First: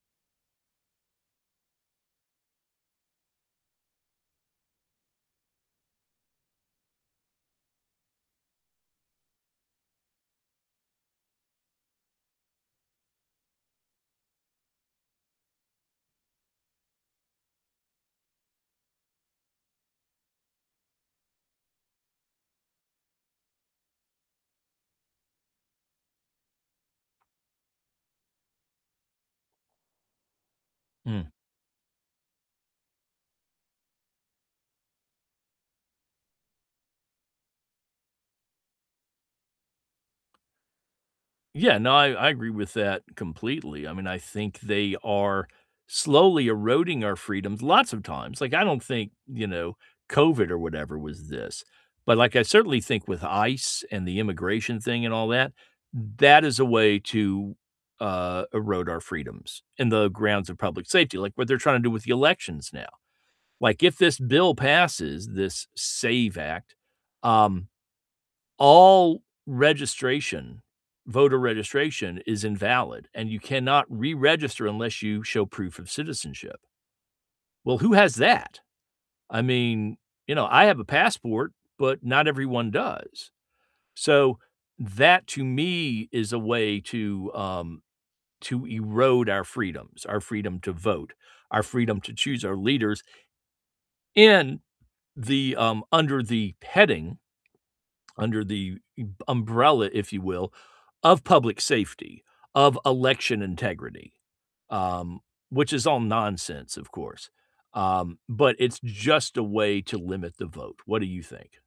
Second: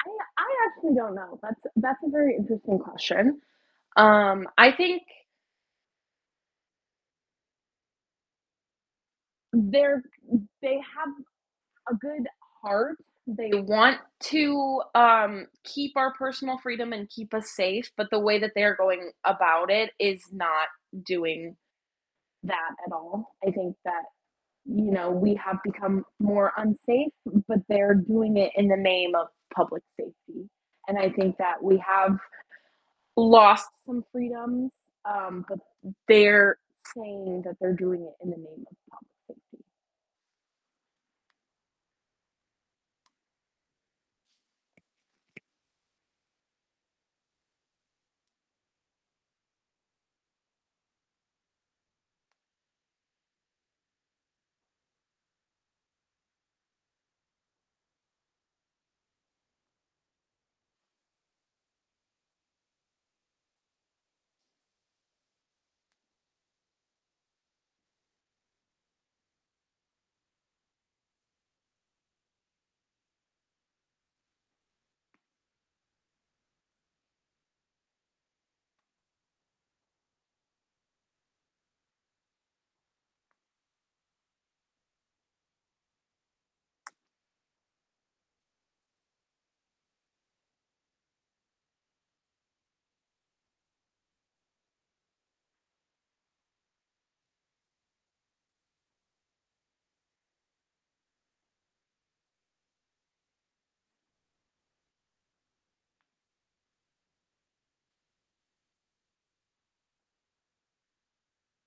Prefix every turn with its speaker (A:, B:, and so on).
A: I I actually don't know. That's that's a very interesting question. Um, I think they're they have a good heart. They want to, um, keep our personal freedom and keep us safe, but the way that they're going about it is not doing that at all. I think that, you know, we have become more unsafe, but they're doing it in the name of public safety. And I
B: Mm.
A: think that we have lost some freedoms, um, but they're saying that they're doing it in the name of public safety.
B: Yeah. No. I I agree with that completely. I mean, I think they are slowly eroding our freedoms, lots of times. Like, I don't think, you know, COVID or whatever was this. But, like, I certainly think with ICE and the immigration thing and all that, that is a way to, uh, erode our freedoms in the grounds of public safety, like what they're trying to do with the elections now. Like, if this bill passes, this SAVE Act, um, all registration, voter registration is invalid, and you cannot reregister unless you show proof of citizenship Well, who has that? I mean, you know, I have a passport, but not everyone does. So, that to me is a way to, um to erode our freedoms, our freedom to vote, our freedom to choose our leaders in the um, under the heading under the m umbrella, if you will, of public safety, of election integrity, um, which is all nonsense, of course. Um, but it's just a way to limit the vote. What do you think?